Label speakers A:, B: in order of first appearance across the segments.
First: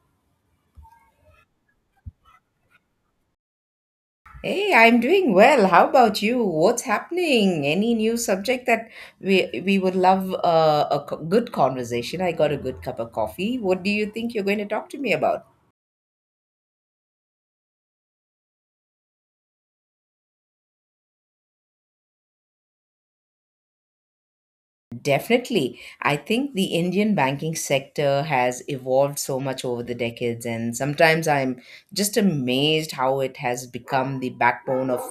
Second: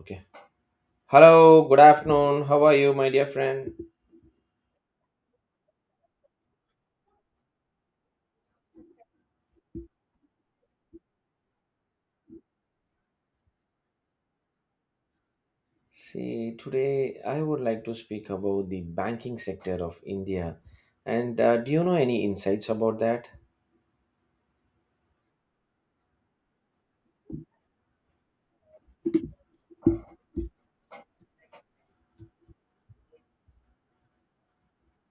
A: Okay. Hello, good afternoon. How are you, my dear friend?
B: Hey, I'm doing well. How about you? What's happening? Any new subject that we we would love a good conversation? I got a good cup of coffee. What do you think you're going to talk to me about?
A: See, today I would like to speak about the banking sector of India. And do you know any insights about that?
B: Definitely. I think the Indian banking sector has evolved so much over the decades, and sometimes I'm just amazed how it has become the backbone of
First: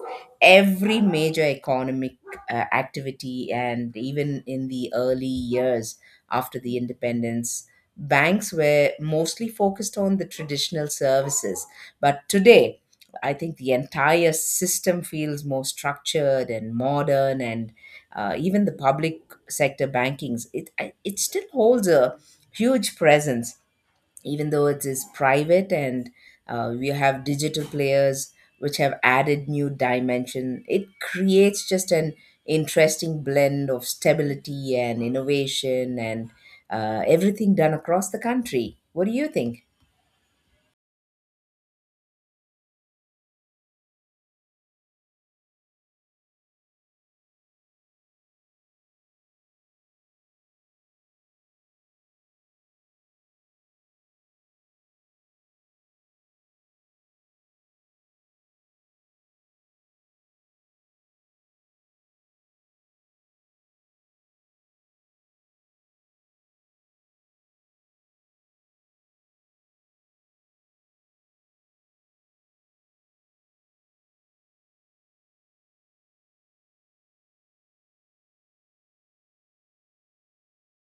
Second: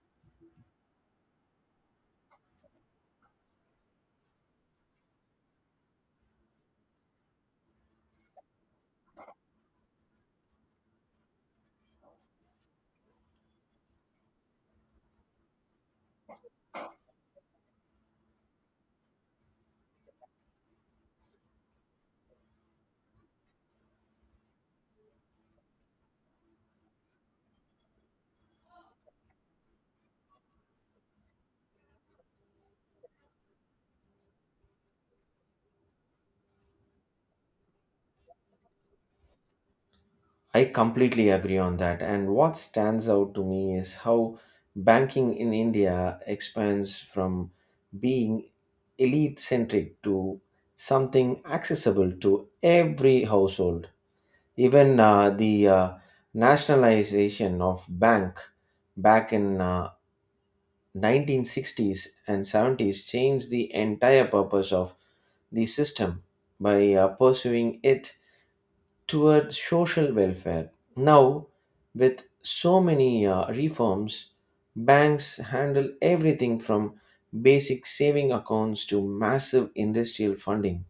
B: every major economic activity. And even in the early years after the independence, banks were mostly focused on the traditional services. But today, I think the entire system feels more structured and modern, and even the public sector bankings, it still holds a huge presence, even though it is private, and we have digital players which have added new dimension. It creates just an interesting blend of stability and innovation, and everything done across the country. What do you think?
A: I completely agree on that. And what stands out to me is how banking in India expands from being elite centric to something accessible to every household. Even the nationalization of bank back in 1960s and 70s changed the entire purpose of the system by pursuing it toward social welfare. Now, with so many reforms, banks handle everything from basic saving accounts to massive industrial funding.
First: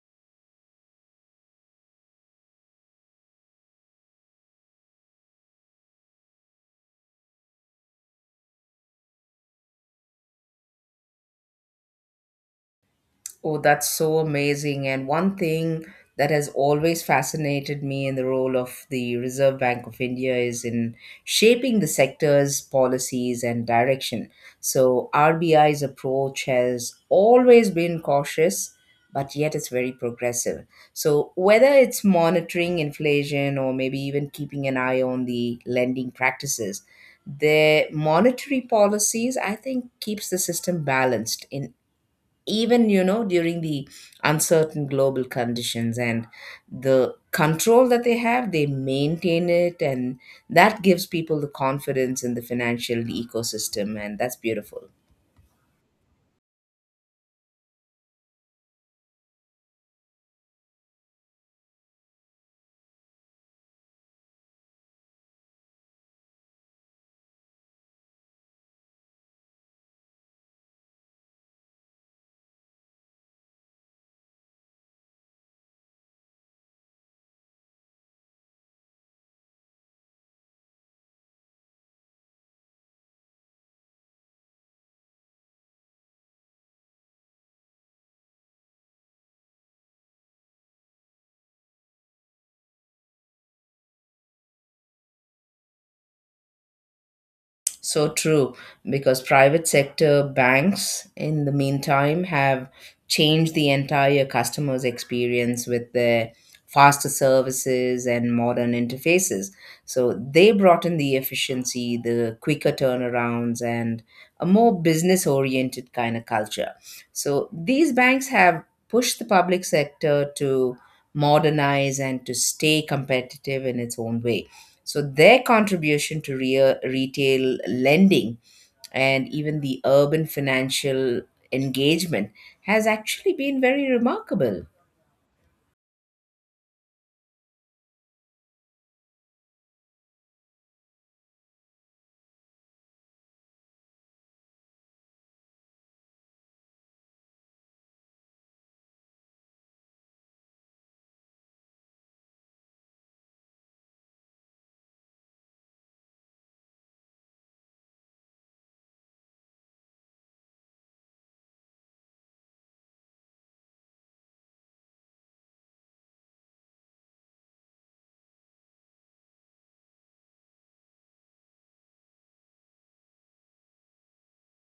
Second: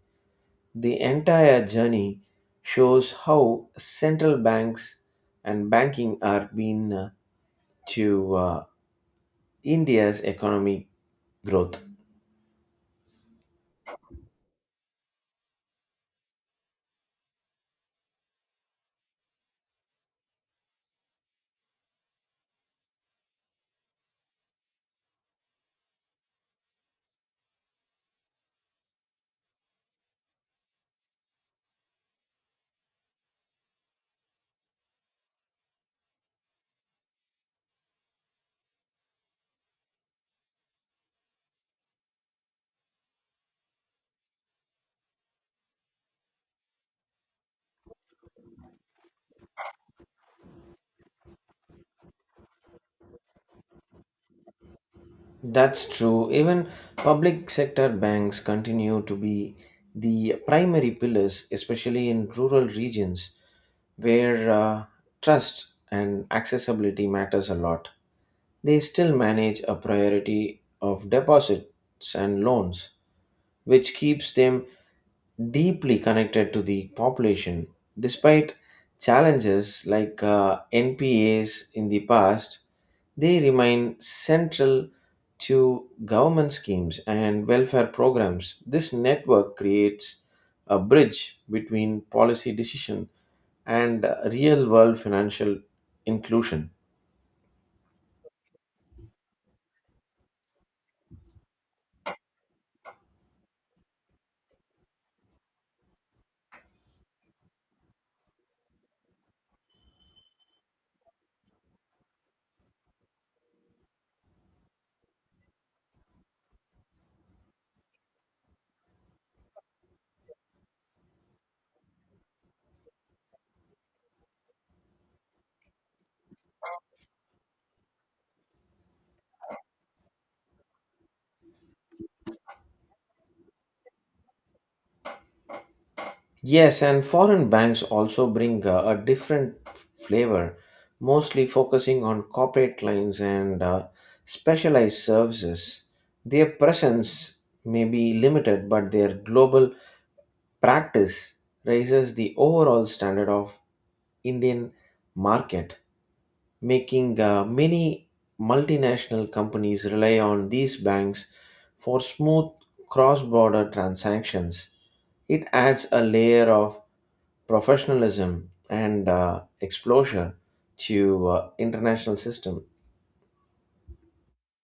A: The entire journey shows how central banks and banking are being to India's economic growth.
B: Oh, that's so amazing. And one thing that has always fascinated me in the role of the Reserve Bank of India is in shaping the sector's policies and direction. So, RBI's approach has always been cautious, but yet it's very progressive. So, whether it's monitoring inflation or maybe even keeping an eye on the lending practices, their monetary policies, I think, keeps the system balanced in, even during the uncertain global conditions, and the control that they have they maintain it, and that gives people the confidence in the financial ecosystem, and that's beautiful.
A: That's true. Even public sector banks continue to be the primary pillars, especially in rural regions where trust and accessibility matters a lot. They still manage a priority of deposits and loans, which keeps them deeply connected to the population. Despite challenges like NPAs in the past, they remain central to government schemes and welfare programs. This network creates a bridge between policy decision and real world financial inclusion.
B: So true, because private sector banks, in the meantime, have changed the entire customer's experience with their faster services and modern interfaces. So they brought in the efficiency, the quicker turnarounds, and a more business oriented kind of culture. So these banks have pushed the public sector to modernize and to stay competitive in its own way. So their contribution to retail lending and even the urban financial engagement has actually been very remarkable.
A: Yes, and foreign banks also bring a different flavor, mostly focusing on corporate lines and specialized services. Their presence may be limited, but their global practice raises the overall standard of Indian market, making many multinational companies rely on these banks for smooth cross-border transactions. It adds a layer of professionalism and exposure to international system.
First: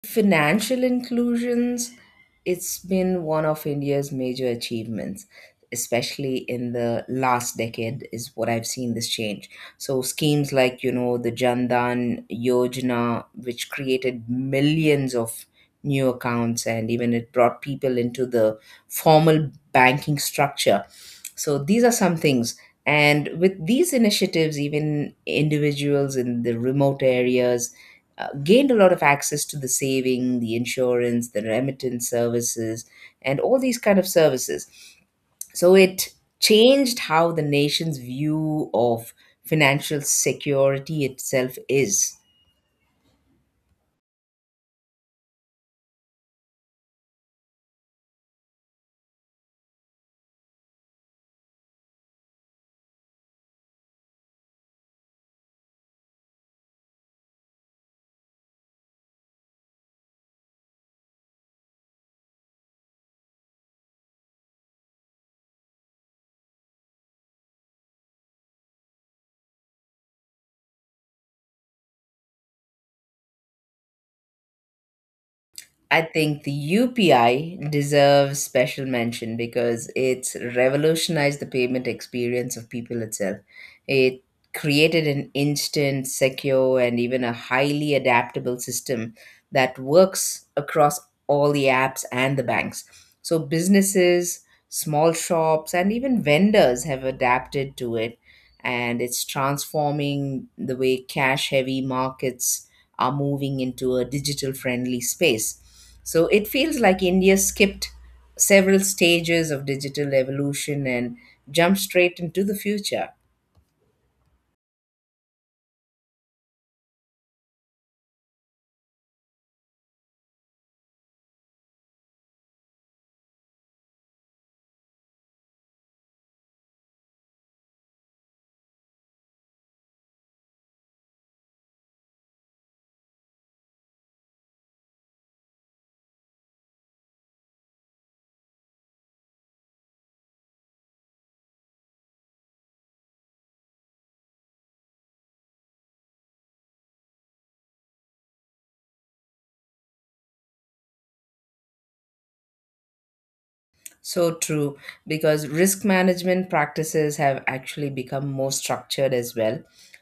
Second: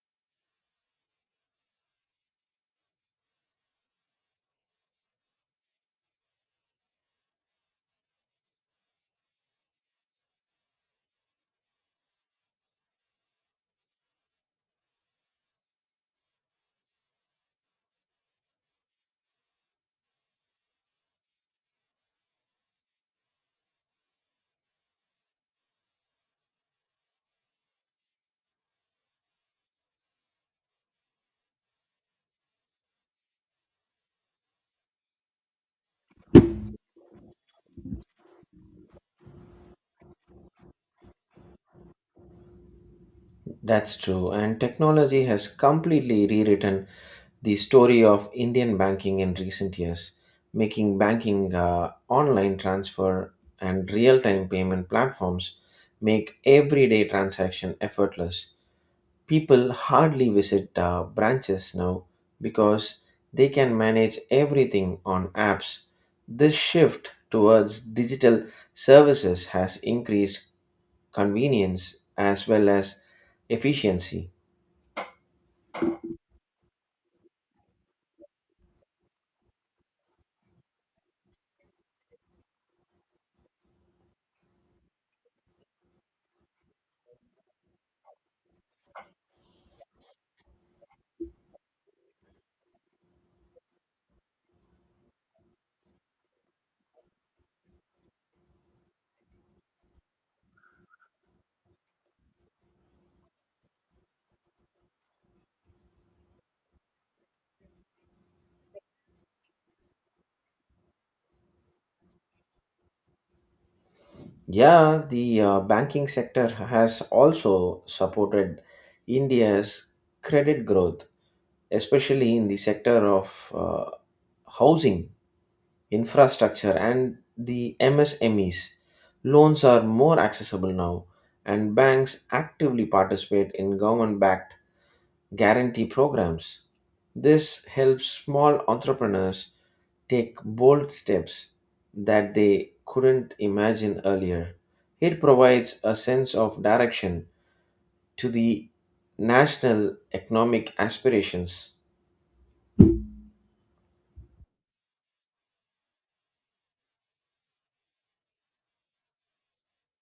B: Financial inclusions, it's been one of India's major achievements, especially in the last decade is what I've seen this change. So schemes like, the Jandan Yojana, which created millions of new accounts and even it brought people into the formal banking structure. So these are some things, and with these initiatives even individuals in the remote areas gained a lot of access to the saving, the insurance, the remittance services, and all these kind of services. So it changed how the nation's view of financial security itself is.
A: That's true, and technology has completely rewritten the story of Indian banking in recent years, making banking online transfer and real-time payment platforms make everyday transaction effortless. People hardly visit branches now because they can manage everything on apps. This shift towards digital services has increased convenience as well as efficiency.
B: I think the UPI deserves special mention because it's revolutionized the payment experience of people itself. It created an instant, secure, and even a highly adaptable system that works across all the apps and the banks. So businesses, small shops, and even vendors have adapted to it, and it's transforming the way cash heavy markets are moving into a digital friendly space. So it feels like India skipped several stages of digital evolution and jumped straight into the future.
A: Yeah, the banking sector has also supported India's credit growth, especially in the sector of housing, infrastructure and the MSMEs. Loans are more accessible now, and banks actively participate in government backed guarantee programs. This helps small entrepreneurs take bold steps that they couldn't imagine earlier. It provides a sense of direction to the national economic aspirations.
B: So true, because risk management practices have actually become more structured as well.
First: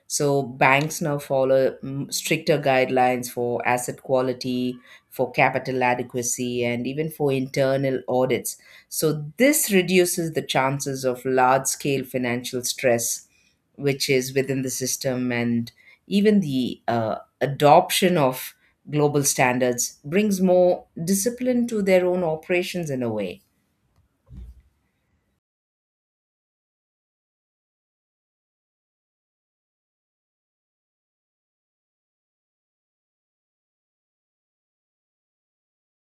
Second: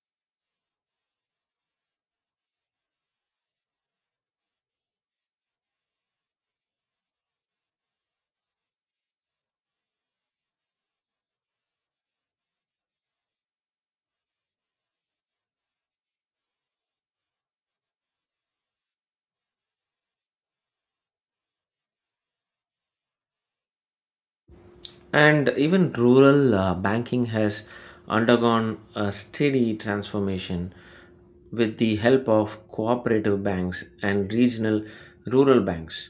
B: So banks now follow stricter guidelines for asset quality, for capital adequacy, and even for internal audits. So this reduces the chances of large scale financial stress, which is within the system, and even the adoption of global standards brings more discipline to their own operations in a way.
A: And even rural banking has undergone a steady transformation with the help of cooperative banks and regional rural banks.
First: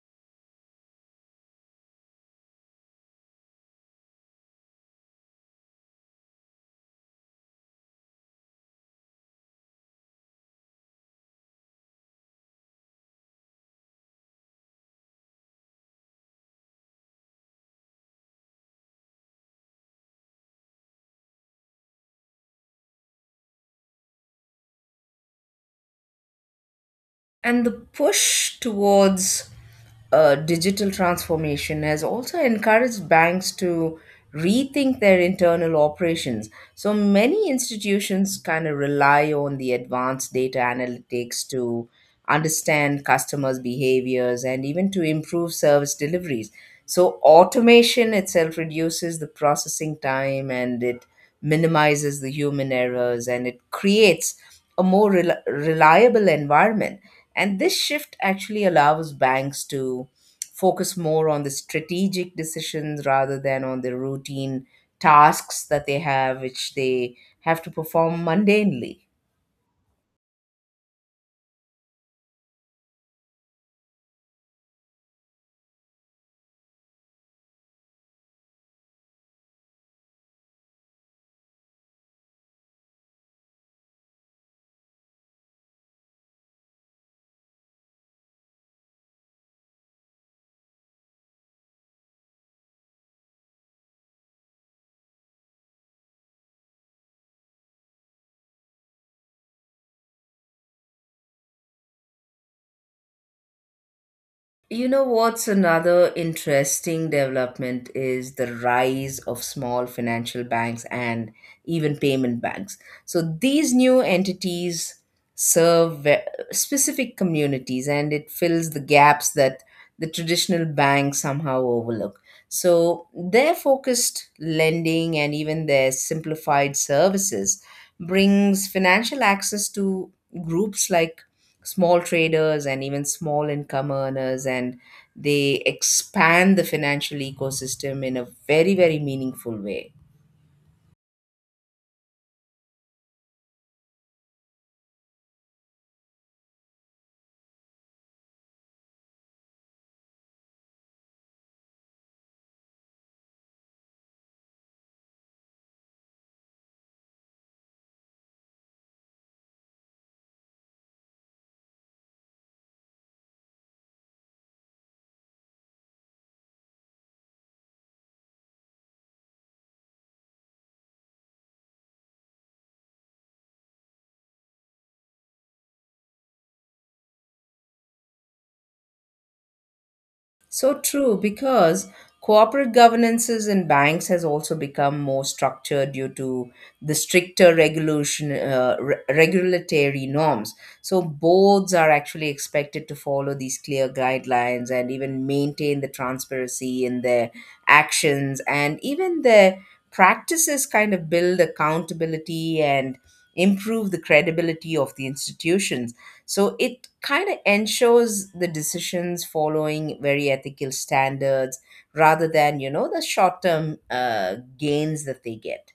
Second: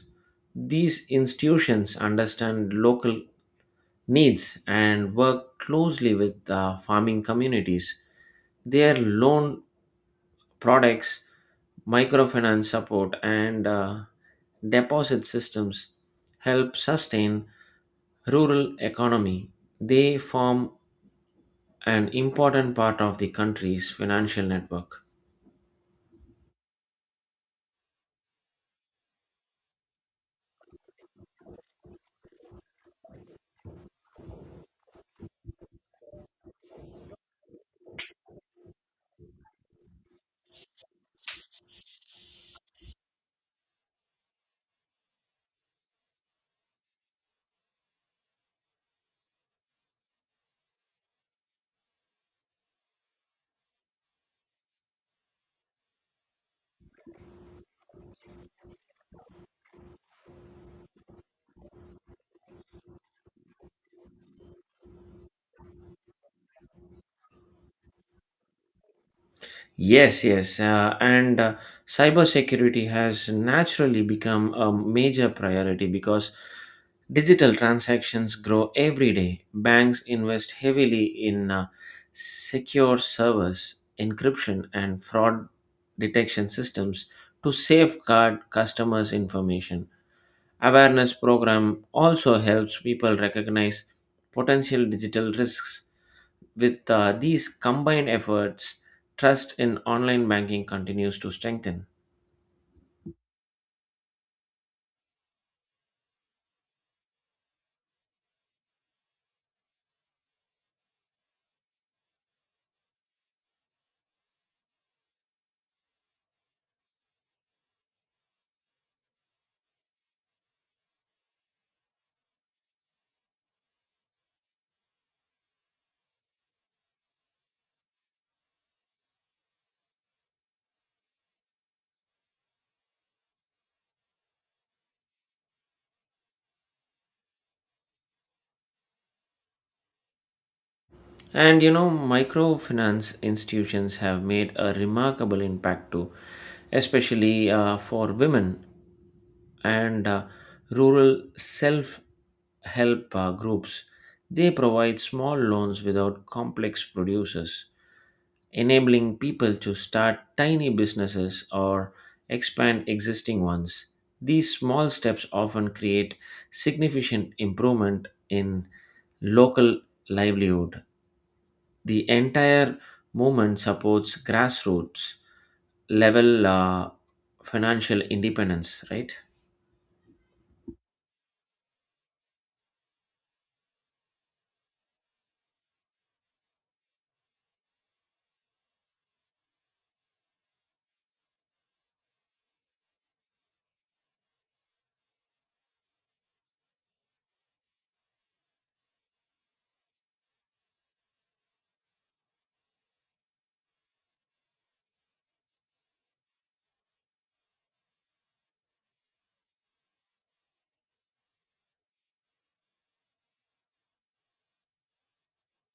A: These institutions understand local needs and work closely with farming communities. Their loan products, microfinance support, and deposit systems help sustain rural economy. They form an important part of the country's financial network.
B: And the push towards digital transformation has also encouraged banks to rethink their internal operations. So many institutions kind of rely on the advanced data analytics to understand customers' behaviors and even to improve service deliveries. So automation itself reduces the processing time, and it minimizes the human errors, and it creates a more reliable environment. And this shift actually allows banks to focus more on the strategic decisions rather than on the routine tasks that they have, which they have to perform mundanely.
A: Yes, yes, and cybersecurity has naturally become a major priority because digital transactions grow every day. Banks invest heavily in secure servers, encryption, and fraud detection systems to safeguard customers' information. Awareness program also helps people recognize potential digital risks. With these combined efforts, trust in online banking continues to strengthen.
B: You know what's another interesting development is the rise of small financial banks and even payment banks. So these new entities serve specific communities, and it fills the gaps that the traditional banks somehow overlook. So their focused lending and even their simplified services brings financial access to groups like small traders and even small income earners, and they expand the financial ecosystem in a very, very meaningful way.
A: And you know, microfinance institutions have made a remarkable impact too, especially for women and rural self help groups. They provide small loans without complex producers, enabling people to start tiny businesses or expand existing ones. These small steps often create significant improvement in local livelihood. The entire movement supports grassroots level financial independence, right?
B: So true, because corporate governances in banks has also become more structured due to the stricter regulation, regulatory norms. So boards are actually expected to follow these clear guidelines and even maintain the transparency in their actions, and even their practices kind of build accountability and improve the credibility of the institutions. So it kind of ensures the decisions following very ethical standards rather than the short term gains that they get.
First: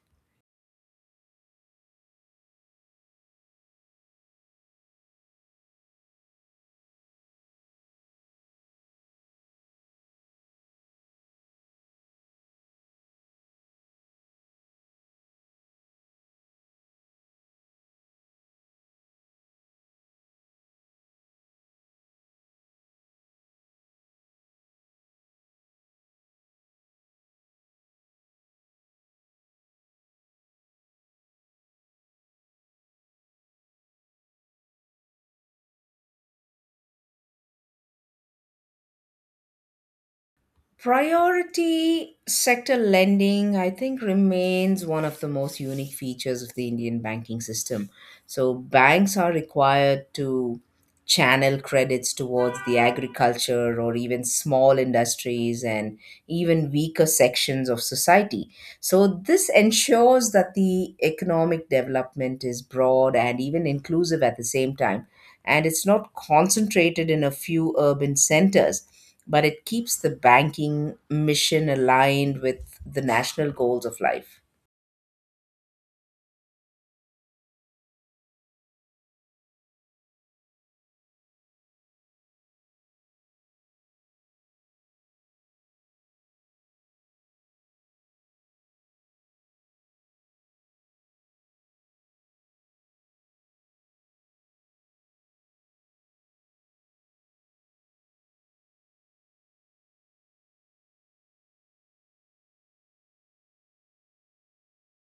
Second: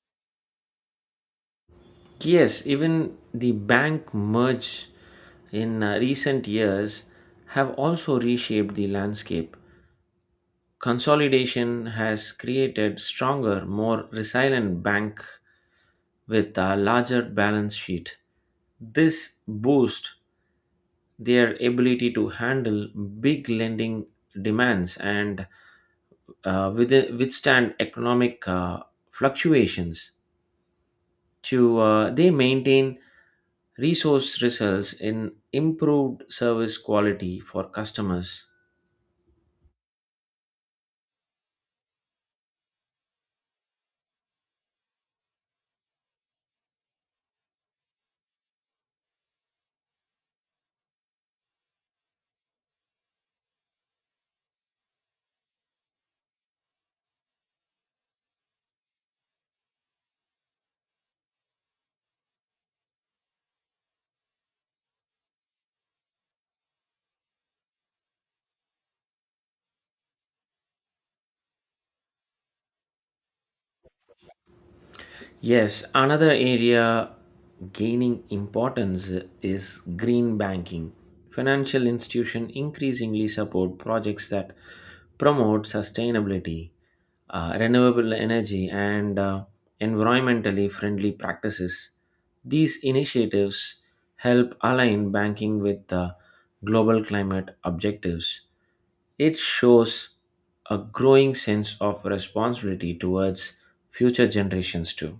A: Yes, even the bank merge in recent years have also reshaped the landscape. Consolidation has created stronger, more resilient bank with a larger balance sheet. This boosts their ability to handle big lending demands and uh, with- withstand economic fluctuations. To they maintain resource results in improved service quality for customers.
B: Priority sector lending, I think, remains one of the most unique features of the Indian banking system. So, banks are required to channel credits towards the agriculture or even small industries and even weaker sections of society. So, this ensures that the economic development is broad and even inclusive at the same time, and it's not concentrated in a few urban centers, but it keeps the banking mission aligned with the national goals of life.
A: Yes, another area gaining importance is green banking. Financial institutions increasingly support projects that promote sustainability, renewable energy, and environmentally friendly practices. These initiatives help align banking with global climate objectives. It shows a growing sense of responsibility towards future generations, too.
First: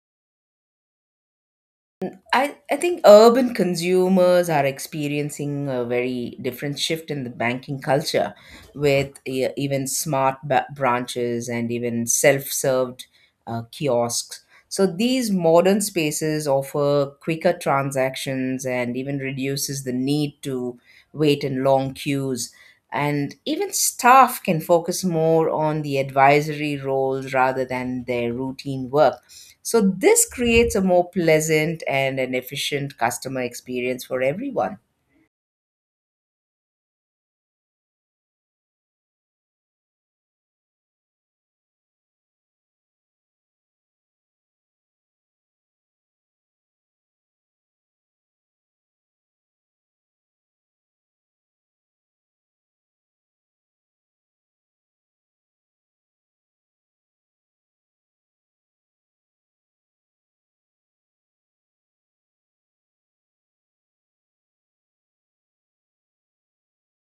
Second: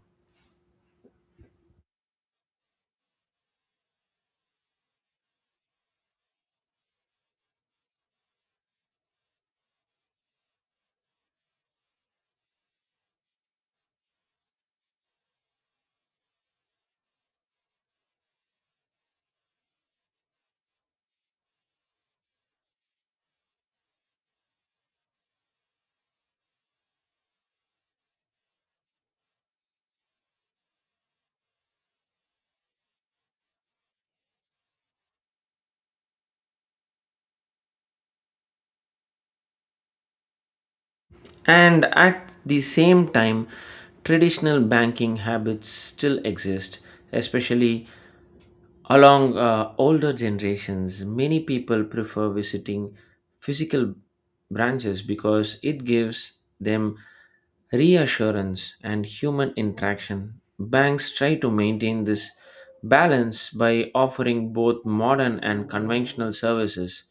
B: I think urban consumers are experiencing a very different shift in the banking culture with even smart branches and even self served kiosks. So these modern spaces offer quicker transactions and even reduces the need to wait in long queues. And even staff can focus more on the advisory roles rather than their routine work. So this creates a more pleasant and an efficient customer experience for everyone.
A: And at the same time, traditional banking habits still exist, especially along older generations. Many people prefer visiting physical branches because it gives them reassurance and human interaction. Banks try to maintain this balance by offering both modern and conventional services.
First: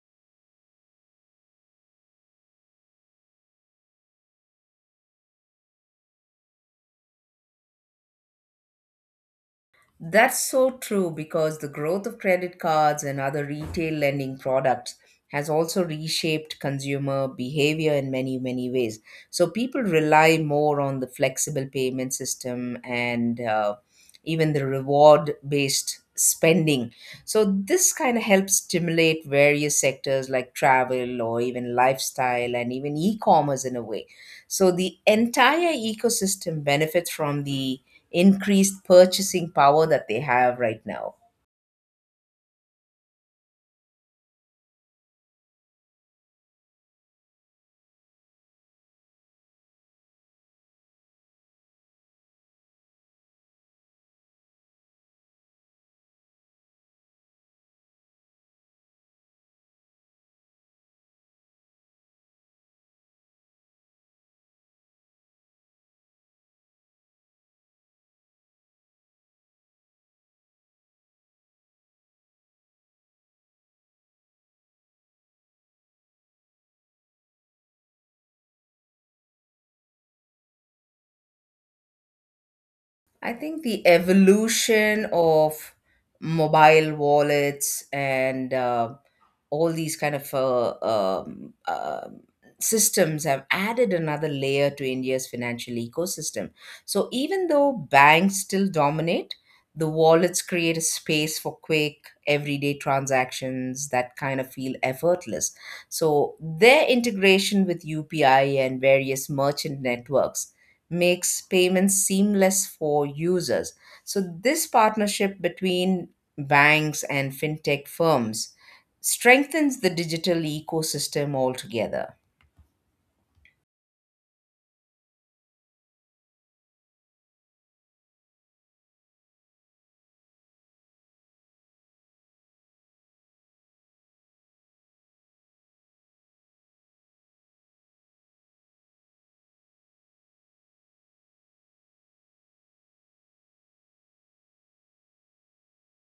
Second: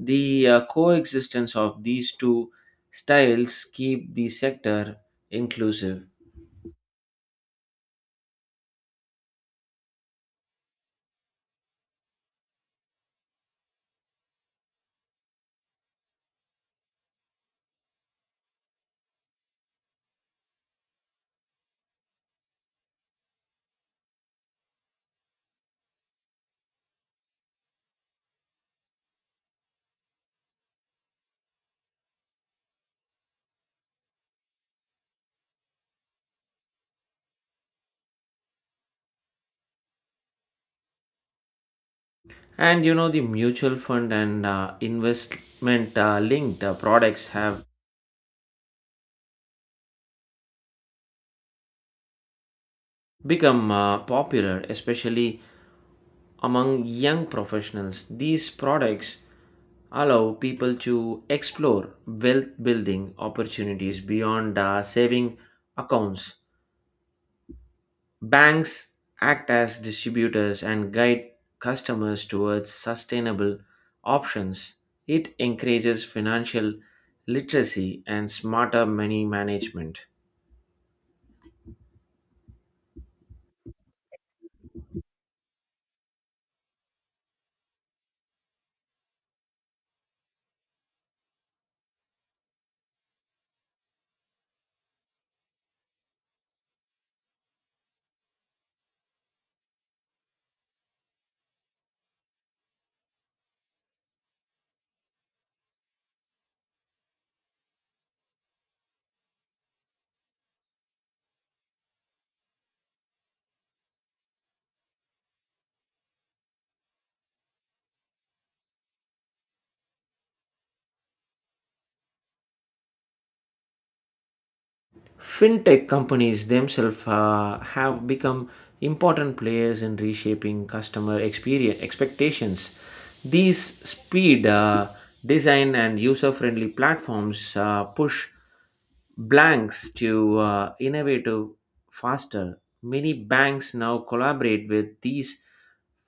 A: The coexistence of these two styles keep the sector inclusive.
B: That's so true because the growth of credit cards and other retail lending products has also reshaped consumer behavior in many, many ways. So people rely more on the flexible payment system and even the reward based spending. So this kind of helps stimulate various sectors like travel or even lifestyle and even e commerce in a way. So the entire ecosystem benefits from the increased purchasing power that they have right now.
A: And you know the mutual fund and investment linked products have become popular, especially among young professionals. These products allow people to explore wealth building opportunities beyond saving accounts. Banks act as distributors and guide customers towards sustainable options. It encourages financial literacy and smarter money management.
B: I think the evolution of mobile wallets and all these kind of systems have added another layer to India's financial ecosystem. So even though banks still dominate, the wallets create a space for quick, everyday transactions that kind of feel effortless. So their integration with UPI and various merchant networks makes payments seamless for users. So, this partnership between banks and fintech firms strengthens the digital ecosystem altogether.
A: Fintech companies themselves have become important players in reshaping customer experience expectations. These speed, design, and user-friendly platforms push blanks to innovative faster. Many banks now collaborate with these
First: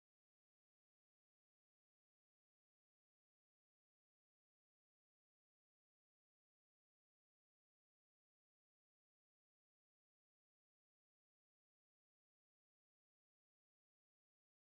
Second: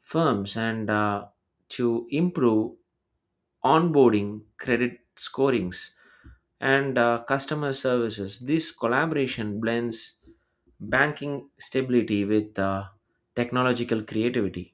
A: firms and to improve onboarding, credit scorings, and customer services. This collaboration blends banking stability with technological creativity.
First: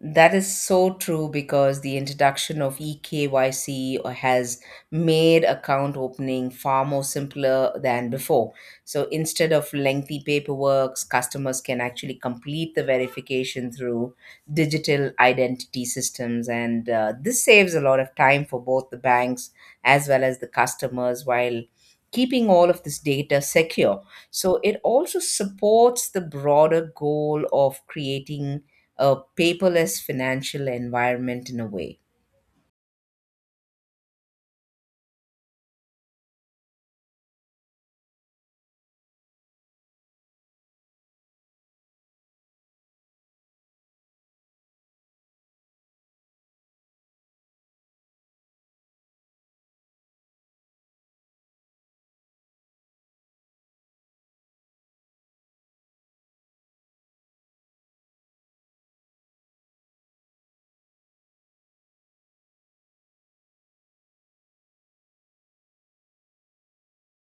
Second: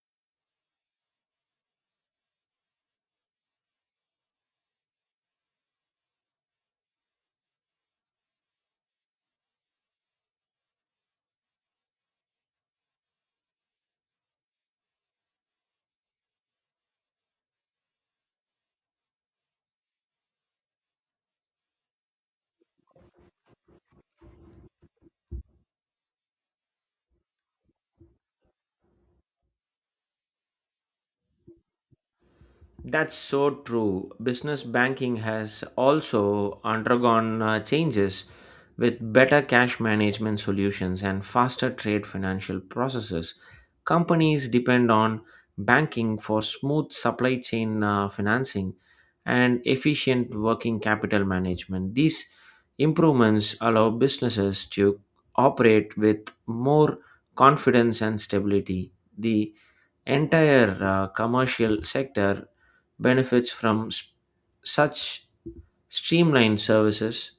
B: That is so true because the introduction of eKYC has made account opening far more simpler than before. So instead of lengthy paperwork, customers can actually complete the verification through digital identity systems. And this saves a lot of time for both the banks as well as the customers while keeping all of this data secure. So it also supports the broader goal of creating a paperless financial environment in a way.
A: That's so true. Business banking has also undergone changes with better cash management solutions and faster trade financial processes. Companies depend on banking for smooth supply chain financing and efficient working capital management. These improvements allow businesses to operate with more confidence and stability. The entire commercial sector benefits from such streamlined services.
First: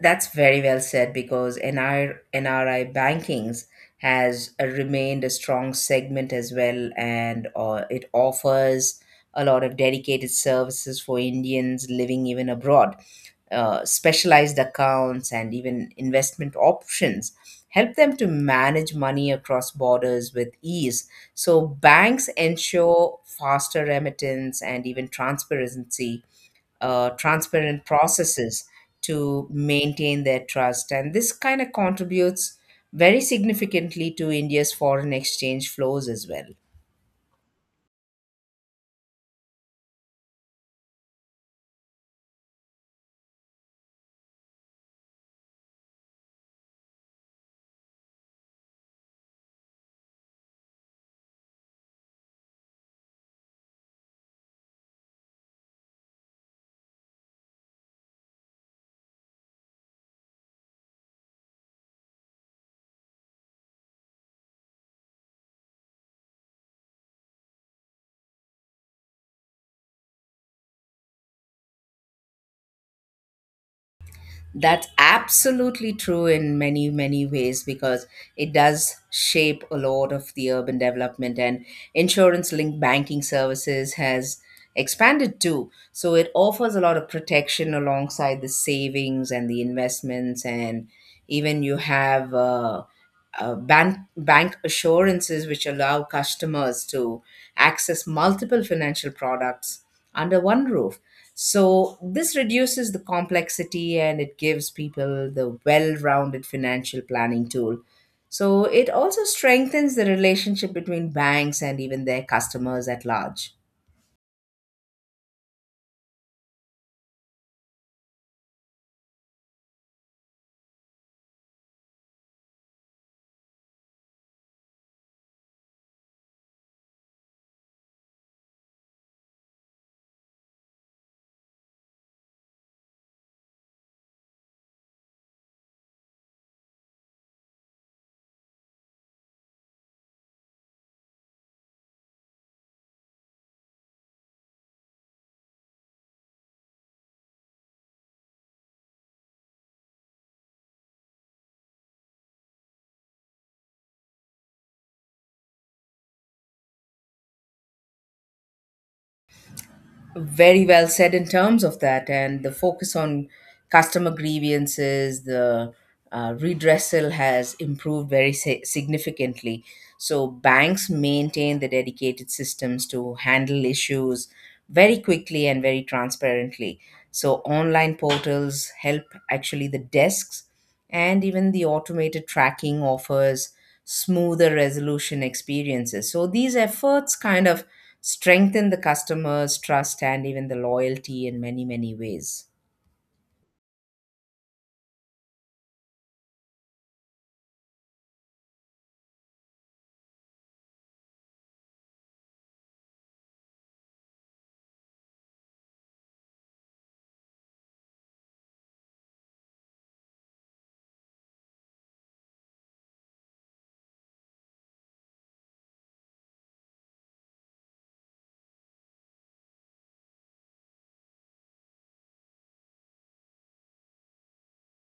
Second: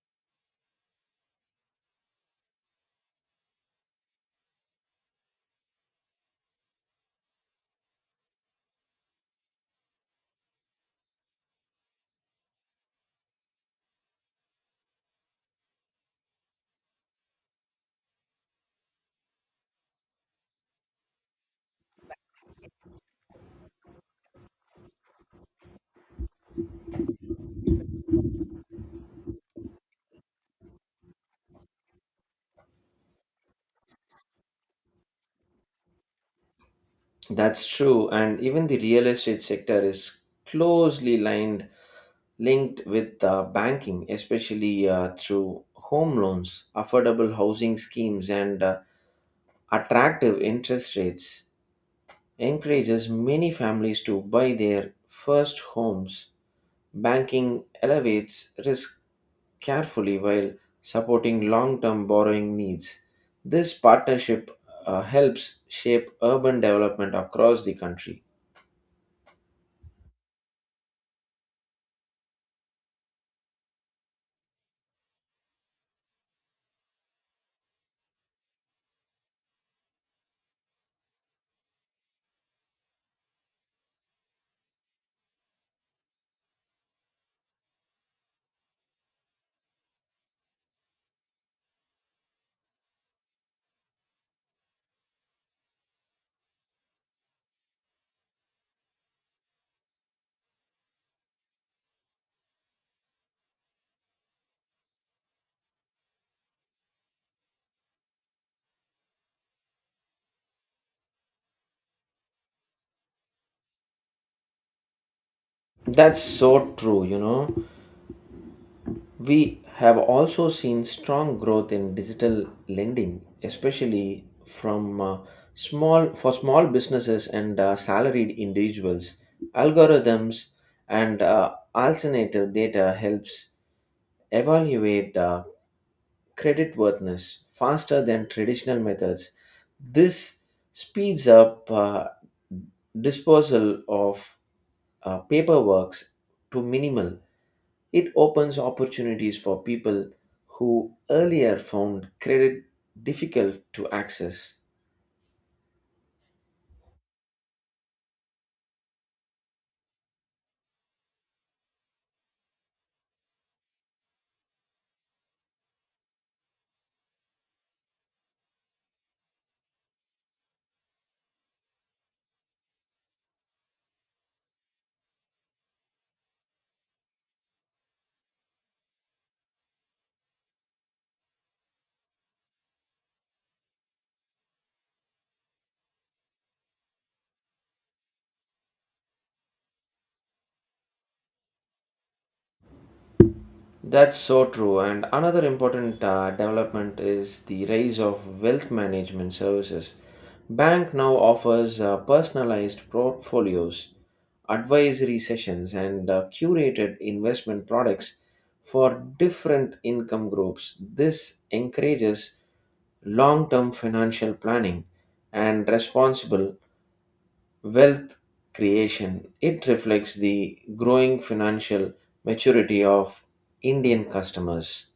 B: That's very well said because NRNRI bankings has remained a strong segment as well, and it offers a lot of dedicated services for Indians living even abroad. Specialized accounts and even investment options help them to manage money across borders with ease. So banks ensure faster remittance and even transparency transparent processes to maintain their trust. And this kind of contributes very significantly to India's foreign exchange flows as well.
A: That's true, and even the real estate sector is closely lined linked with banking, especially through home loans, affordable housing schemes and attractive interest rates encourages many families to buy their first homes. Banking elevates risk carefully while supporting long term borrowing needs. This partnership helps shape urban development across the country.
B: That's absolutely true in many, many ways because it does shape a lot of the urban development, and insurance linked banking services has expanded too. So it offers a lot of protection alongside the savings and the investments, and even you have bank assurances which allow customers to access multiple financial products under one roof. So this reduces the complexity, and it gives people the well-rounded financial planning tool. So it also strengthens the relationship between banks and even their customers at large.
A: That's so true, you know. We have also seen strong growth in digital lending, especially from small for small businesses and salaried individuals. Algorithms and alternative data helps evaluate creditworthiness faster than traditional methods. This speeds up disposal of paperwork to minimal. It opens opportunities for people who earlier found credit difficult to access.
B: Very well said in terms of that, and the focus on customer grievances, the redressal has improved very significantly. So banks maintain the dedicated systems to handle issues very quickly and very transparently. So online portals help actually the desks, and even the automated tracking offers smoother resolution experiences. So these efforts kind of strengthen the customer's trust and even the loyalty in many, many ways.
A: That's so true. And another important development is the rise of wealth management services. Bank now offers personalized portfolios, advisory sessions, and curated investment products for different income groups. This encourages long-term financial planning and responsible wealth creation. It reflects the growing financial maturity of Indian customers.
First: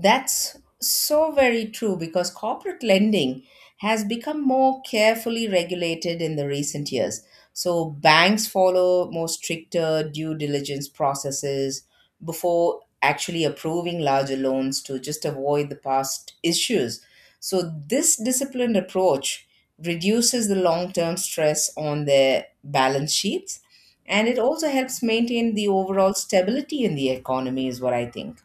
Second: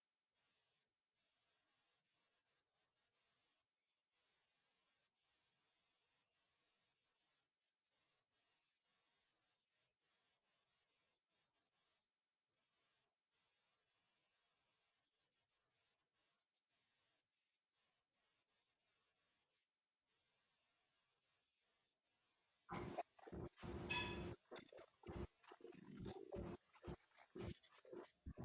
B: That's so very true because corporate lending has become more carefully regulated in the recent years. So banks follow more stricter due diligence processes before actually approving larger loans to just avoid the past issues. So this disciplined approach reduces the long-term stress on their balance sheets, and it also helps maintain the overall stability in the economy is what I think.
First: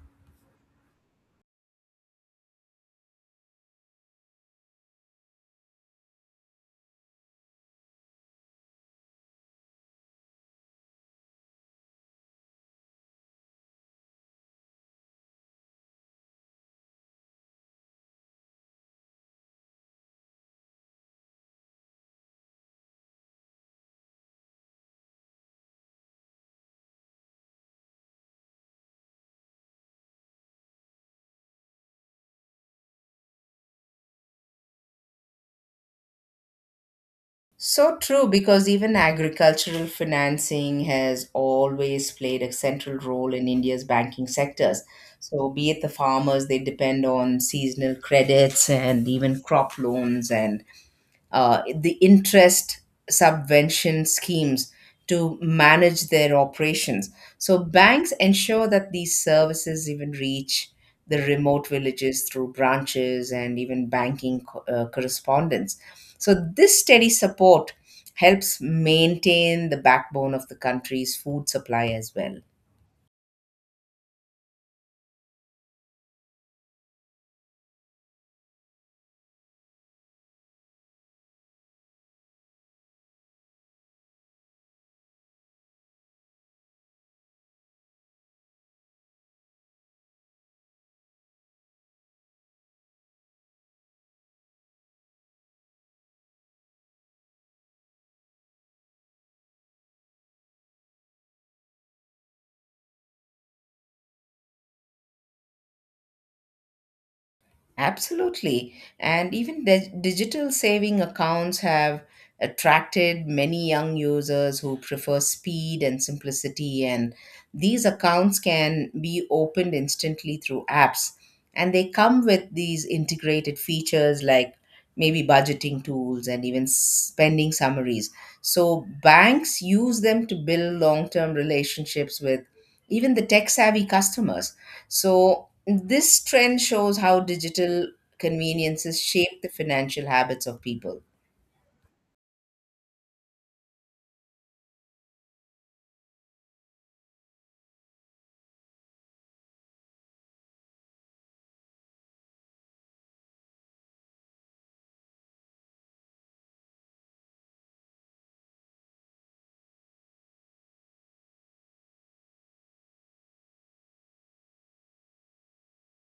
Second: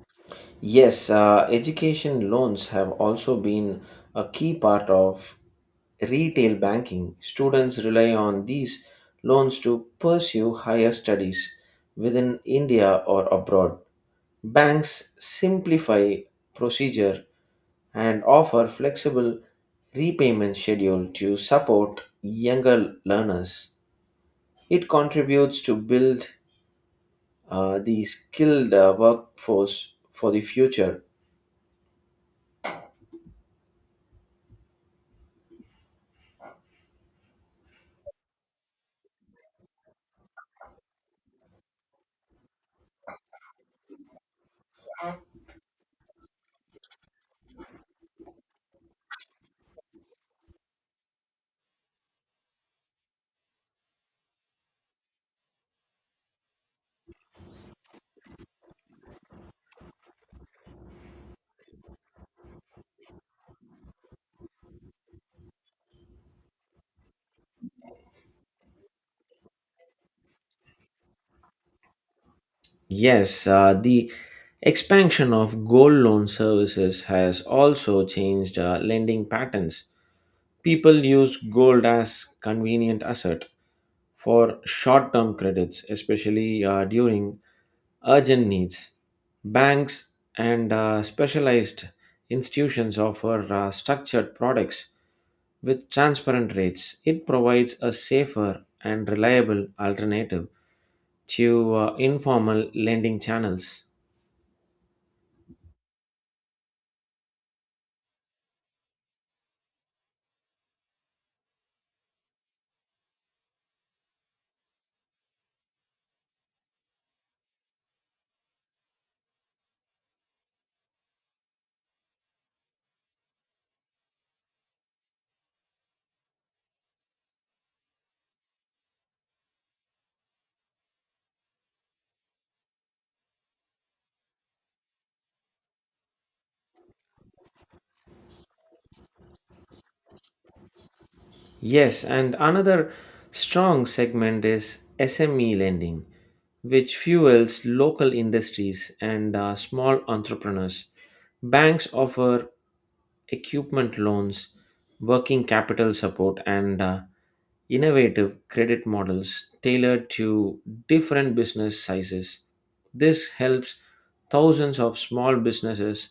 A: Yes, education loans have also been a key part of retail banking. Students rely on these loans to pursue higher studies within India or abroad. Banks simplify procedure and offer flexible repayment schedule to support younger learners. It contributes to build the skilled workforce for the future.
B: So true, because even agricultural financing has always played a central role in India's banking sectors. So, be it the farmers, they depend on seasonal credits and even crop loans, and the interest subvention schemes to manage their operations. So banks ensure that these services even reach the remote villages through branches and even banking correspondence. So this steady support helps maintain the backbone of the country's food supply as well.
A: Yes, the expansion of gold loan services has also changed lending patterns. People use gold as convenient asset for short-term credits, especially during urgent needs. Banks and specialized institutions offer structured products with transparent rates. It provides a safer and reliable alternative to informal lending channels.
B: Absolutely. And even digital saving accounts have attracted many young users who prefer speed and simplicity. And these accounts can be opened instantly through apps. And they come with these integrated features like maybe budgeting tools and even spending summaries. So banks use them to build long term relationships with even the tech savvy customers. So, this trend shows how digital conveniences shape the financial habits of people.
A: Yes, and another strong segment is SME lending, which fuels local industries and small entrepreneurs. Banks offer equipment loans, working capital support, and innovative credit models tailored to different business sizes. This helps thousands of small businesses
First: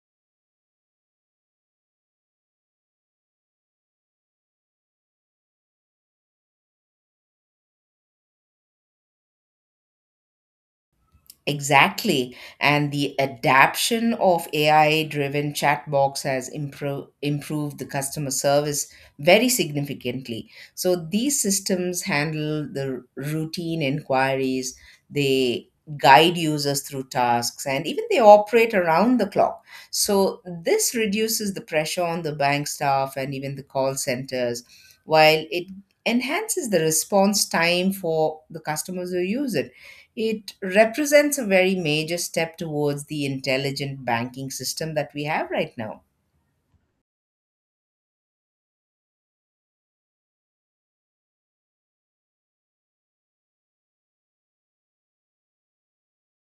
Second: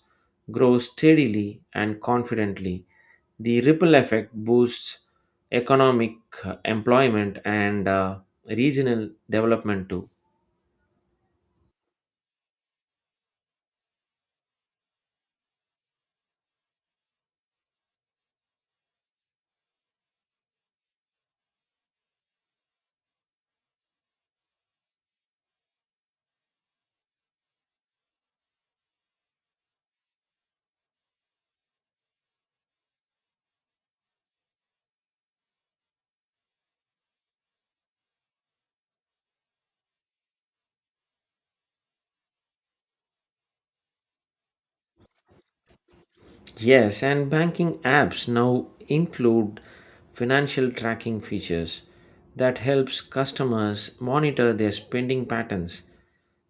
A: grow steadily and confidently. The ripple effect boosts economic employment and regional development too.
B: Exactly. And the adaption of AI driven chat box has improved the customer service very significantly. So these systems handle the routine inquiries, they guide users through tasks, and even they operate around the clock. So this reduces the pressure on the bank staff and even the call centers, while it enhances the response time for the customers who use it. It represents a very major step towards the intelligent banking system that we have right now.
A: Yes, and banking apps now include financial tracking features that helps customers monitor their spending patterns.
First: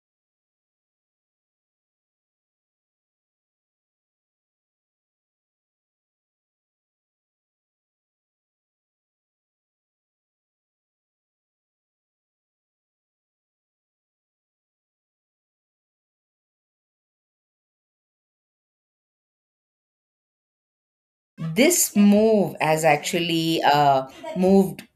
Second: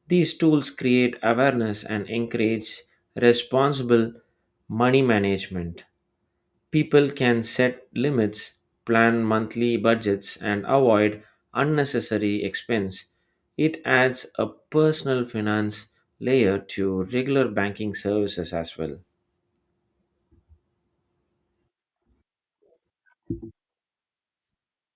A: These tools create awareness and encourage responsible money management. People can set limits, plan monthly budgets, and avoid unnecessary expense. It adds a personal finance layer to regular banking services as well.
B: This move has actually moved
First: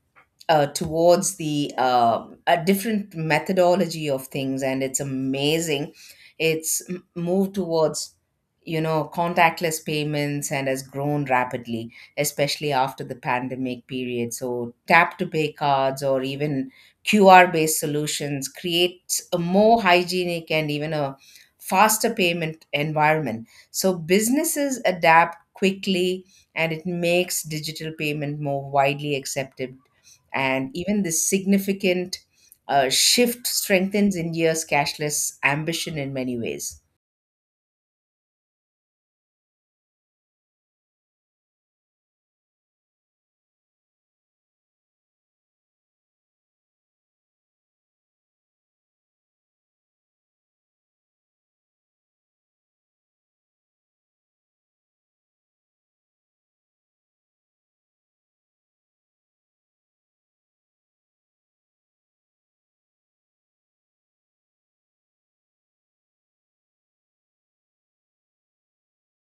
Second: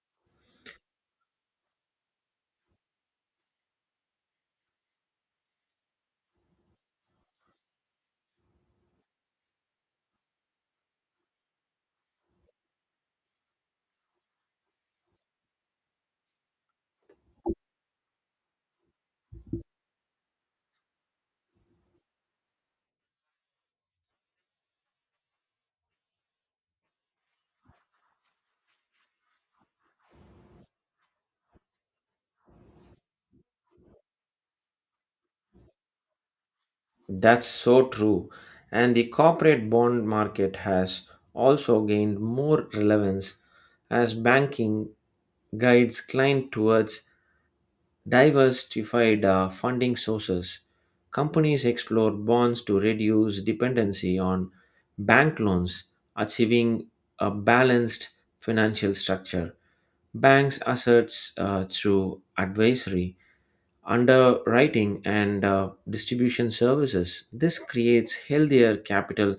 B: towards the a different methodology of things, and it's amazing. It's moved towards, contactless payments, and has grown rapidly especially after the pandemic period. So tap to pay cards or even QR based solutions creates a more hygienic and even a faster payment environment. So businesses adapt quickly, and it makes digital payment more widely accepted, and even this significant shift strengthens India's cashless ambition in many ways.
A: That's so true. And the corporate bond market has also gained more relevance as banking guides clients towards diversified funding sources. Companies explore bonds to reduce dependency on bank loans, achieving a balanced financial structure. Banks assets through advisory underwriting and distribution services. This creates healthier capital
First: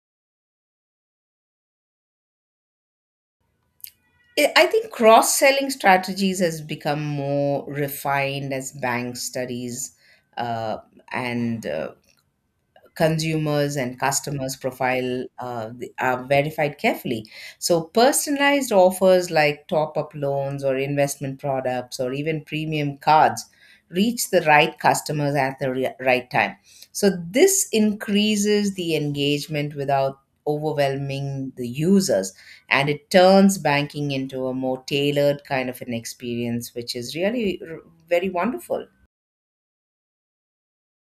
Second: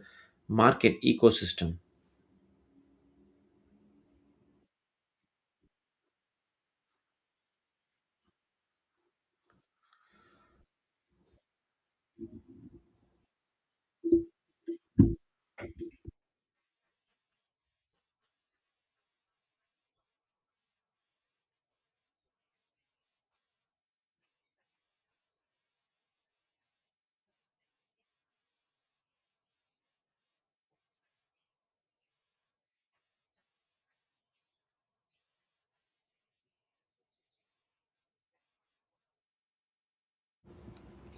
A: market ecosystem.
B: I think cross selling strategies has become more refined as bank studies uh, and consumers and customers profile are verified carefully. So, personalized offers like top up loans or investment products or even premium cards reach the right customers at the right time. So, this increases the engagement without overwhelming the users, and it turns banking into a more tailored kind of an experience, which is really very wonderful.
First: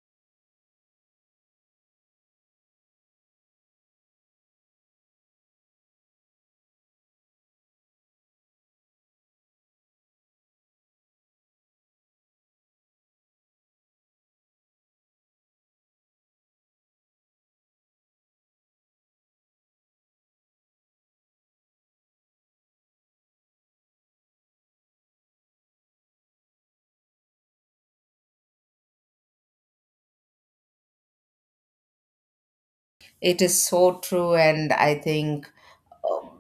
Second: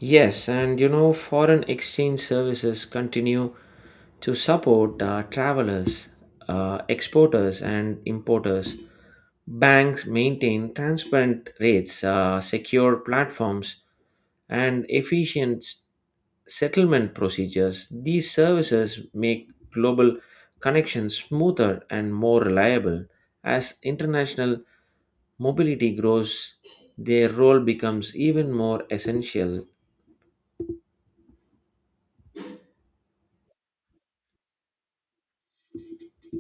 A: Yes, and you know foreign exchange services continue to support travelers, exporters and importers. Banks maintain transparent rates, secure platforms and efficient settlement procedures. These services make global connections smoother and more reliable. As international mobility grows, their role becomes even more essential.
B: It is so true, and I think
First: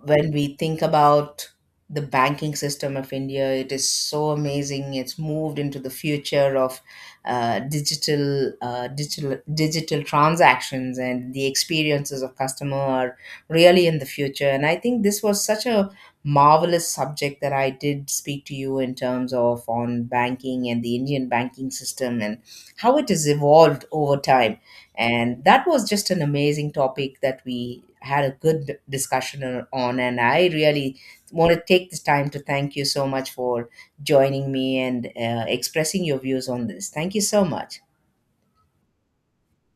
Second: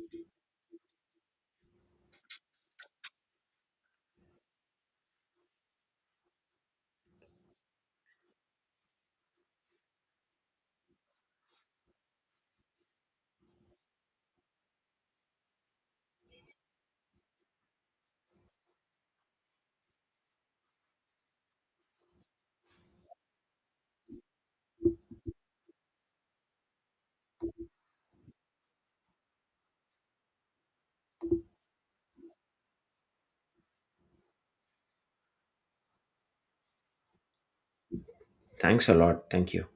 B: when we think about the banking system of India, it is so amazing. It's moved into the future of digital transactions, and the experiences of customer are really in the future. And I think this was such a marvelous subject that I did speak to you in terms of on banking and the Indian banking system and how it has evolved over time. And that was just an amazing topic that we had a good discussion on. And I really want to take this time to thank you so much for joining me, and expressing your views on this. Thank you so much.
A: Thanks a lot. Thank you.